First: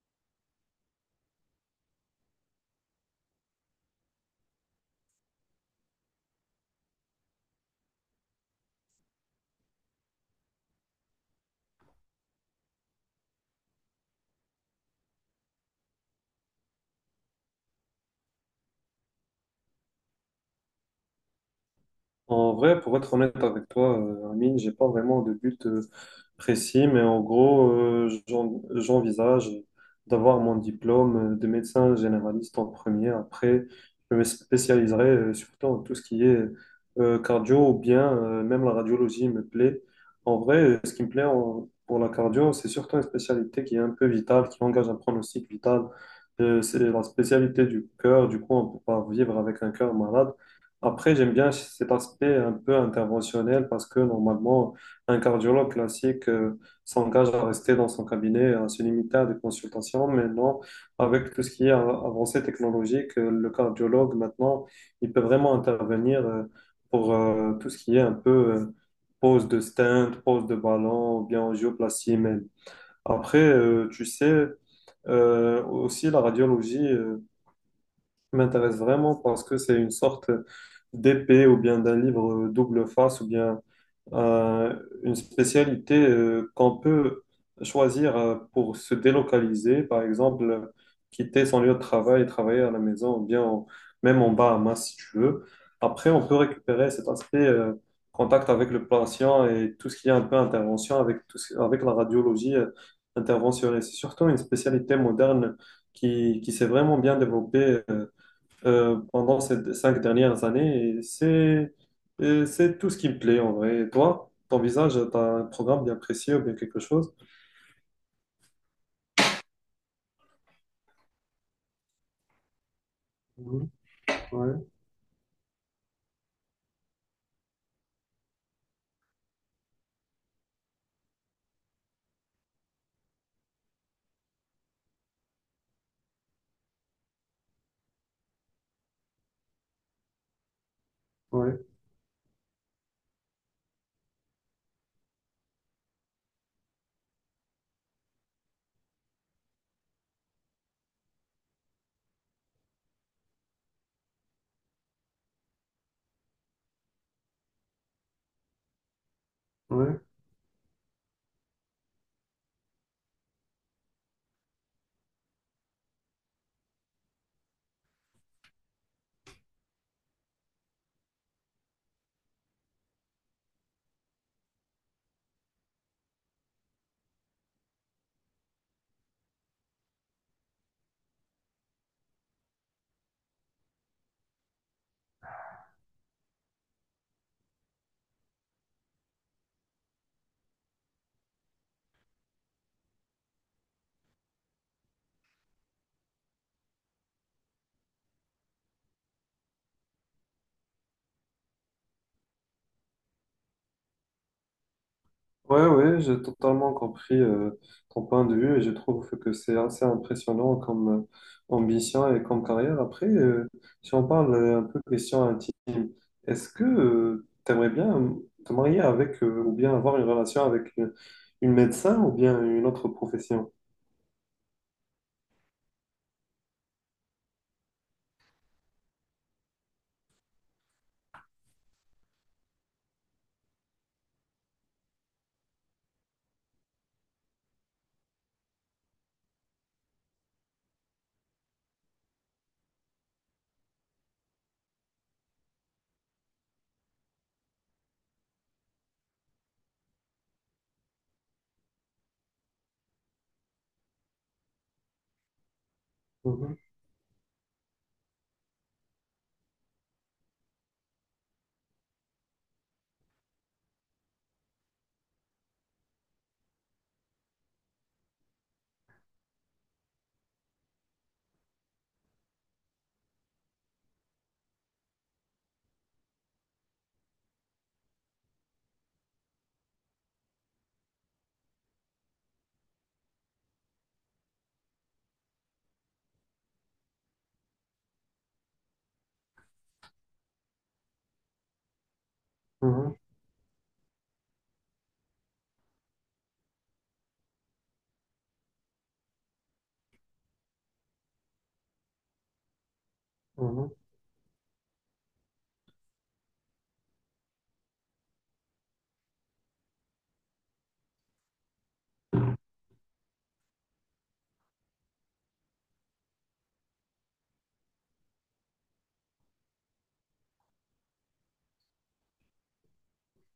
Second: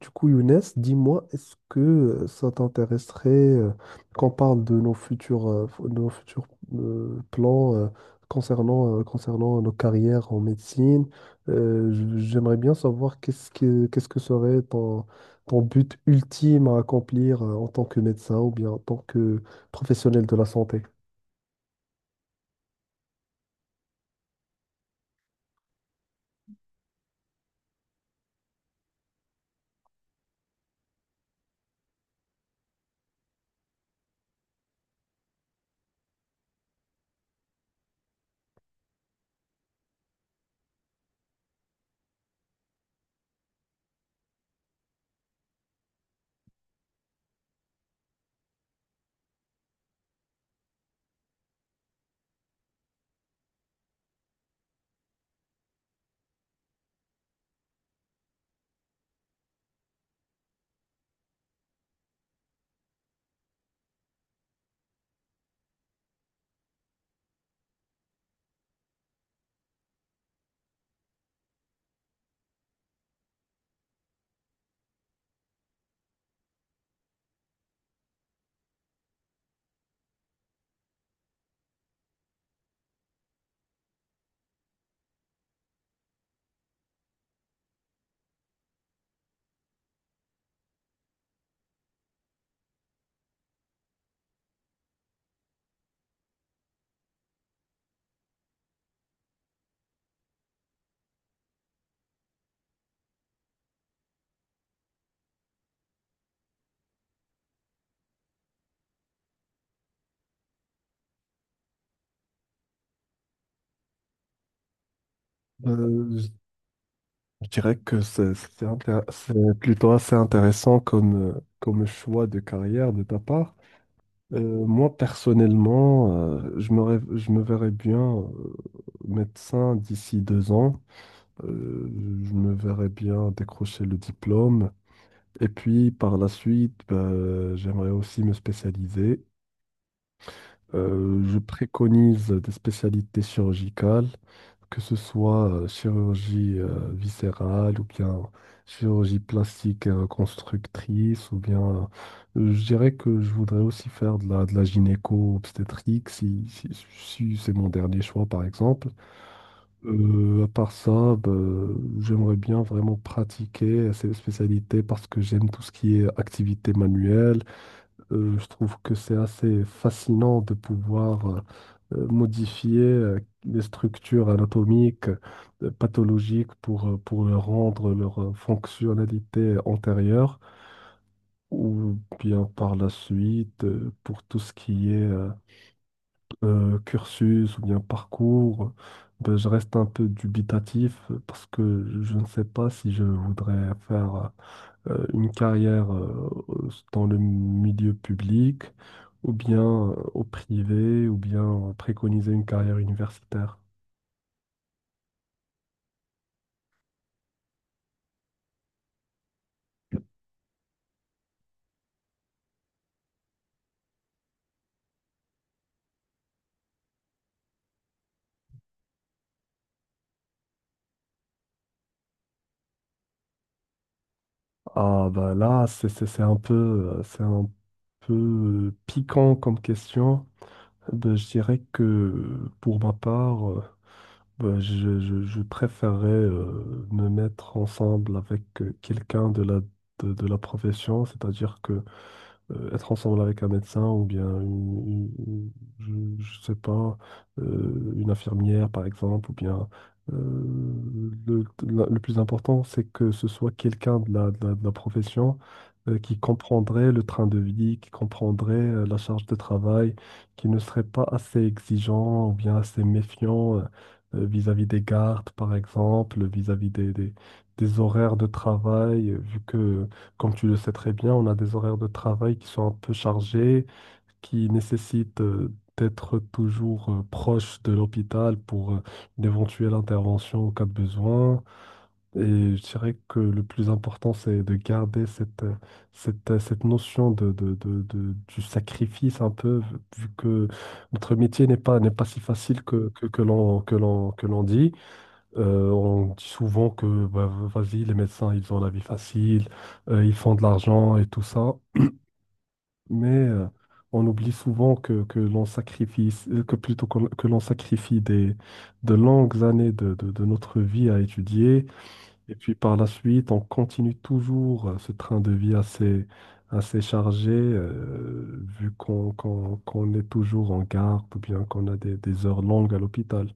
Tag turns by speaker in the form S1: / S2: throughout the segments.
S1: Du coup, Younes, dis-moi, est-ce que ça t'intéresserait, qu'on parle de nos futurs, de nos futurs plans concernant, concernant nos carrières en médecine? J'aimerais bien savoir qu'est-ce que serait ton, ton but ultime à accomplir, en tant que médecin ou bien en tant que professionnel de la santé.
S2: En vrai, pour être honnête avec toi, Amine, j'ai pas vraiment de but précis, mais en gros, j'envisage d'avoir mon diplôme de médecin généraliste en premier. Après, je me spécialiserai surtout en tout ce qui est cardio ou bien même la radiologie me plaît. En vrai, ce qui me plaît pour la cardio, c'est surtout une spécialité qui est un peu vitale, qui engage un pronostic vital. C'est la spécialité du cœur. Du coup, on peut pas vivre avec un cœur malade. Après, j'aime bien cet aspect un peu interventionnel parce que normalement, un cardiologue classique s'engage à rester dans son cabinet, à se limiter à des consultations. Mais non, avec tout ce qui est avancée technologique, le cardiologue maintenant, il peut vraiment intervenir pour tout ce qui est un peu pose de stent, pose de ballon, ou bien angioplastie. Mais après, tu sais, aussi la radiologie. M'intéresse vraiment parce que c'est une sorte d'épée ou bien d'un livre double face ou bien euh, une spécialité qu'on peut choisir pour se délocaliser, par exemple, quitter son lieu de travail et travailler à la maison ou bien même en Bahamas si tu veux. Après, on peut récupérer cet aspect contact avec le patient et tout ce qui est un peu intervention avec, avec la radiologie interventionnelle. C'est surtout une spécialité moderne qui s'est vraiment bien développée. Pendant ces cinq dernières années. Et c'est tout ce qui me plaît en vrai. Et toi, ton visage, t'as un programme bien
S1: Euh, je
S2: précis ou bien quelque chose?
S1: je dirais que c'est plutôt assez intéressant comme, comme choix de carrière de ta part.
S2: Mhm. Ouais,
S1: Moi, personnellement, je me verrais bien, médecin d'ici deux ans. Euh, je me verrais bien décrocher le diplôme. Et puis, par la suite, bah, j'aimerais aussi me spécialiser. Je
S2: ouais,
S1: préconise des spécialités chirurgicales, que ce soit, chirurgie, viscérale ou bien chirurgie plastique et reconstructrice, ou bien, je dirais que je voudrais aussi faire de la gynéco-obstétrique si c'est mon dernier choix par exemple.
S2: ouais.
S1: À part ça, bah, j'aimerais bien vraiment pratiquer ces spécialités parce que j'aime tout ce qui est activité manuelle. Je trouve que c'est assez fascinant de pouvoir, modifier, les structures anatomiques, pathologiques pour leur rendre leur, fonctionnalité antérieure ou bien par la suite, pour tout ce qui est, cursus ou bien parcours. Ben, je reste un peu dubitatif, parce que je ne sais pas si je voudrais faire, une carrière, dans le milieu public, ou bien, au privé, ou bien, préconiser une carrière universitaire.
S2: Ouais, ouais, j'ai totalement compris ton point de vue et je trouve que c'est assez impressionnant comme ambition et comme carrière. Après, si on parle un peu question intime, est-ce que tu aimerais bien te marier avec ou bien avoir une relation avec une médecin ou bien une autre profession?
S1: Ah bah là, c'est un peu, c'est un peu, piquant comme question. Ben, je dirais que pour ma part, ben, je préférerais, me mettre ensemble avec, quelqu'un de la profession, c'est-à-dire que, être ensemble avec un médecin ou bien je sais pas, une infirmière par exemple, ou bien, euh, le plus important, c'est que ce soit quelqu'un de la profession, qui
S2: Mhm.
S1: comprendrait le train de vie, qui comprendrait, la charge de travail, qui ne serait pas assez exigeant ou bien assez méfiant, vis-à-vis des gardes, par exemple, vis-à-vis des horaires de travail, vu que comme tu le sais très bien, on a des horaires de travail qui sont un peu chargés, qui nécessitent, d'être toujours, proche de l'hôpital pour, une éventuelle intervention en cas de besoin. Et je dirais que le plus important, c'est de garder cette notion du sacrifice un peu, vu que notre métier n'est pas si facile
S2: Mhm.
S1: que que l'on dit. On dit souvent que, bah, vas-y, les médecins, ils ont la vie facile, ils font de l'argent et tout ça, mais
S2: Mhm,
S1: on oublie souvent que l'on sacrifie, que l'on sacrifie des, de longues années de notre vie à étudier, et puis par la suite, on continue toujours, ce train de vie assez chargé, vu qu'on est toujours en garde ou bien qu'on a des heures longues à l'hôpital.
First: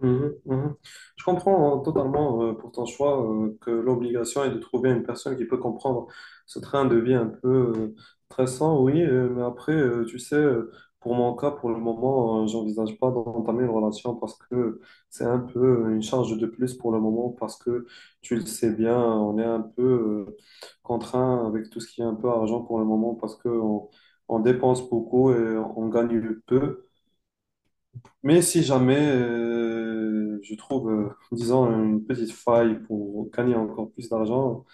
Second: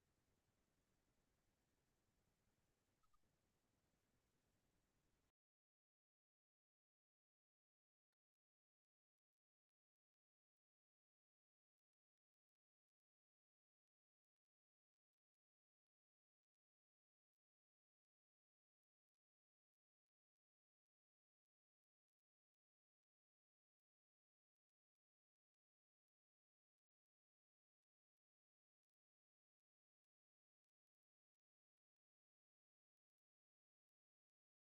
S2: mhm, mhm. Je comprends totalement pour ton choix que l'obligation est de trouver une personne qui peut comprendre ce train de vie un peu euh, stressant, oui, mais après, tu sais, pour mon cas, pour le moment, j'envisage pas d'entamer une relation parce que c'est un peu une charge de plus pour le moment, parce que tu le sais bien, on est un peu euh, contraint avec tout ce qui est un peu argent pour le moment, parce que on dépense beaucoup et on gagne peu. Mais si jamais je trouve, disons, une petite faille pour gagner encore plus d'argent,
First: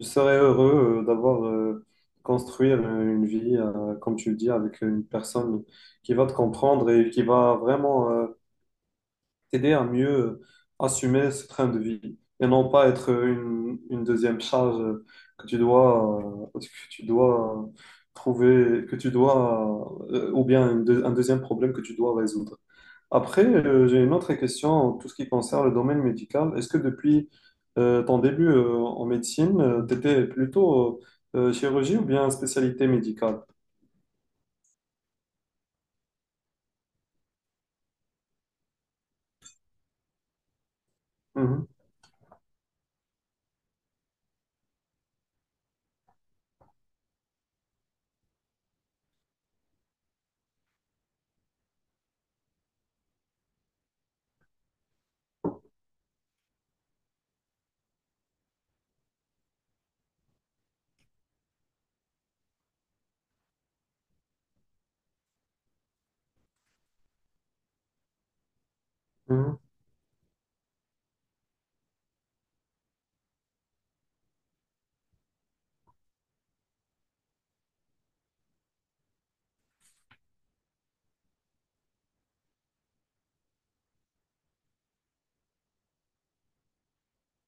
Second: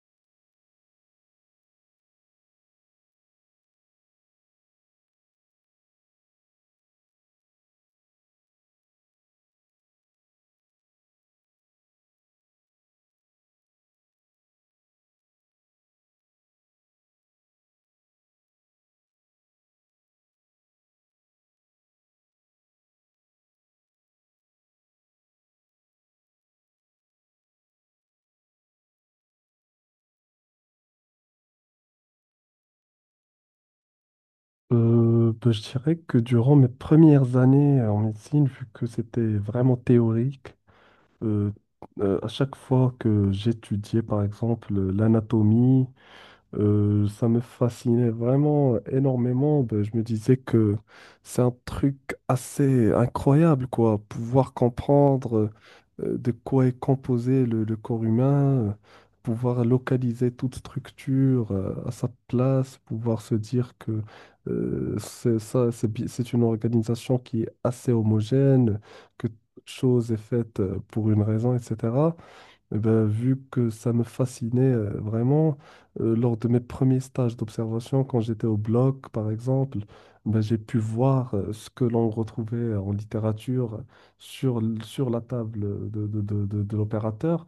S2: je serais heureux d'avoir construire une vie, comme tu le dis, avec une personne qui va te comprendre et qui va vraiment t'aider à mieux assumer ce train de vie et non pas être une deuxième charge que tu dois trouver, ou bien une un deuxième problème que tu dois résoudre. Après, j'ai une autre question en tout ce qui concerne le domaine médical. Est-ce que depuis ton début en médecine, tu étais plutôt chirurgie ou bien spécialité médicale?
S1: Bah, je dirais que durant mes premières années, en médecine, vu que c'était vraiment théorique, euh,
S2: Mhm,
S1: à chaque fois que j'étudiais par exemple, l'anatomie, ça me fascinait vraiment énormément. Ben, je me disais que c'est un truc assez incroyable, quoi. Pouvoir comprendre, de quoi est composé le corps humain, pouvoir localiser toute structure, à sa place, pouvoir se dire que, c'est ça, c'est une organisation qui est assez homogène, que toute
S2: mhm,
S1: chose est faite, pour une raison, etc. Eh ben, vu que ça me fascinait, vraiment, lors de mes premiers stages d'observation, quand j'étais au bloc, par exemple, ben, j'ai pu voir, ce que l'on retrouvait en littérature sur la table de l'opérateur.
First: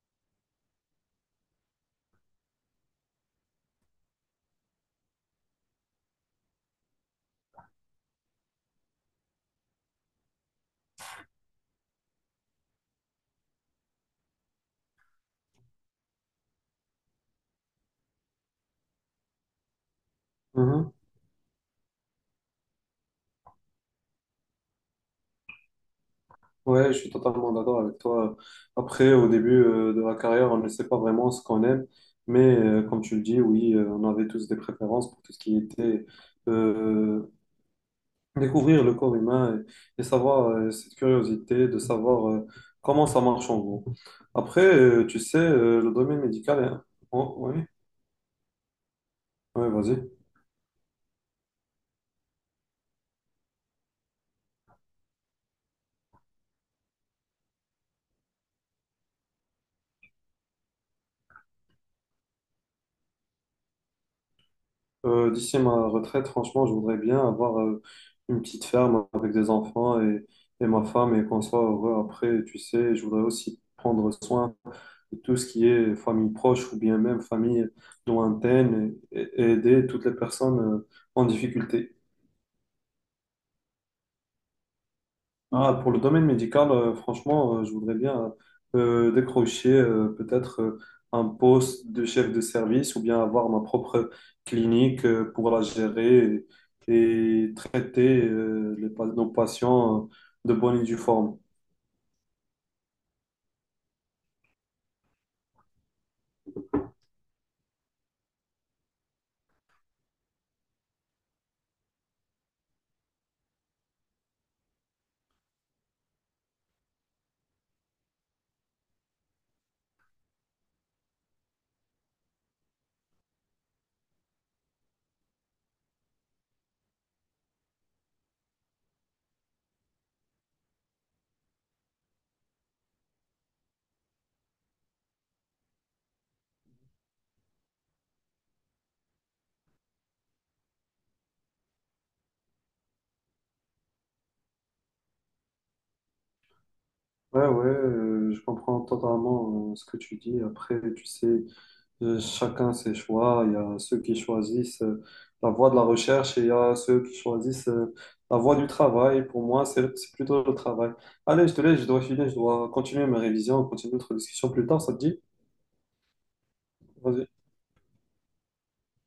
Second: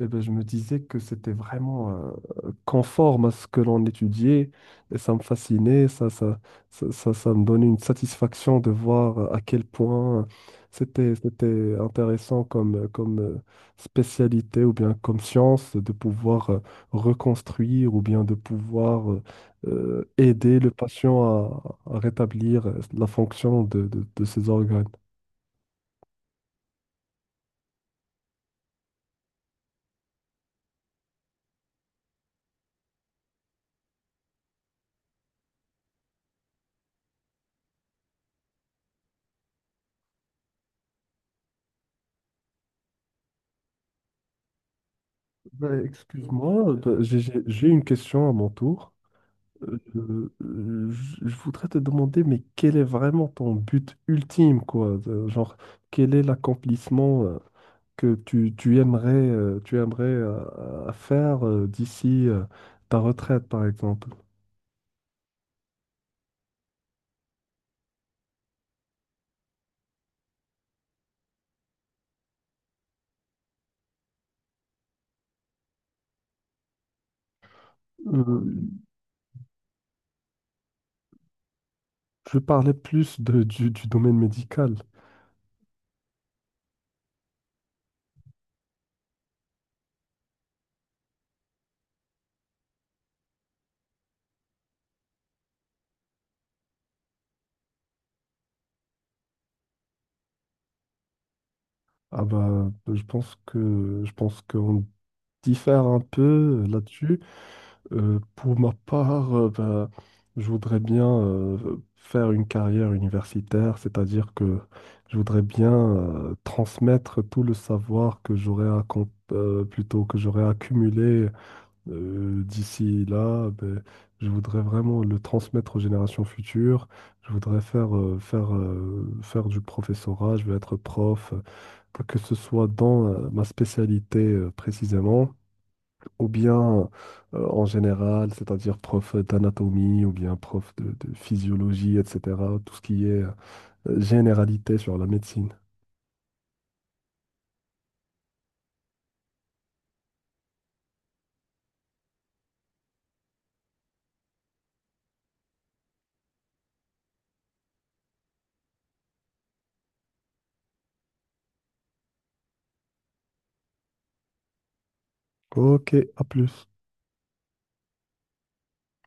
S1: Eh ben, je me disais que c'était vraiment, conforme à ce que l'on étudiait et ça me fascinait, ça me donnait une satisfaction de voir à quel point c'était intéressant comme, spécialité ou bien comme science de pouvoir, reconstruire ou bien de pouvoir, aider le
S2: mhm.
S1: patient à rétablir, la fonction de ses organes.
S2: Ouais, je suis totalement d'accord avec toi. Après, au début de la carrière, on ne sait pas vraiment ce qu'on aime, mais comme tu le dis, oui, on avait tous des préférences pour tout ce qui était euh, Découvrir le corps humain et savoir cette curiosité de savoir comment ça marche en gros. Après, tu sais,
S1: Ben,
S2: le domaine médical est...
S1: excuse-moi, ben,
S2: Oh, oui,
S1: j'ai une question à mon tour.
S2: ouais,
S1: Euh,
S2: vas-y.
S1: je voudrais te demander, mais quel est vraiment ton but ultime, quoi? Genre, quel est l'accomplissement, que tu aimerais, tu aimerais, faire, d'ici, ta retraite, par exemple?
S2: D'ici ma retraite, franchement, je voudrais bien avoir une petite ferme avec des enfants et ma femme et qu'on soit heureux après, tu sais. Je voudrais aussi prendre soin de tout ce qui est famille proche ou bien même famille
S1: Euh,
S2: lointaine et aider toutes les personnes en difficulté.
S1: je parlais plus du domaine médical.
S2: Ah, pour le domaine médical, franchement, je voudrais bien décrocher peut-être un poste de chef de service ou bien avoir ma propre clinique pour la gérer et traiter nos patients de bonne et due forme.
S1: Ah bah, je pense qu'on diffère un peu, là-dessus. Pour ma part, ben, je voudrais bien, faire une carrière universitaire, c'est-à-dire que je voudrais bien, transmettre tout le savoir que j'aurais accom- plutôt que j'aurais accumulé, d'ici là. Ben, je voudrais vraiment le transmettre aux générations futures. Je voudrais faire du professorat, je veux être prof, que ce soit dans, ma spécialité, précisément ou bien, en général, c'est-à-dire prof d'anatomie ou bien prof de physiologie, etc. Tout ce qui est, généralité sur la médecine.
S2: Ouais, ouais, je comprends totalement ce que tu dis. Après, tu sais, chacun ses choix. Il y a ceux qui choisissent la voie de la recherche et il y a ceux qui choisissent la voie du travail. Pour moi, c'est plutôt le travail. Allez, je te laisse, je dois filer, je dois continuer mes révisions, continuer notre discussion plus tard, ça te dit?
S1: Ok, à plus.
S2: Vas-y.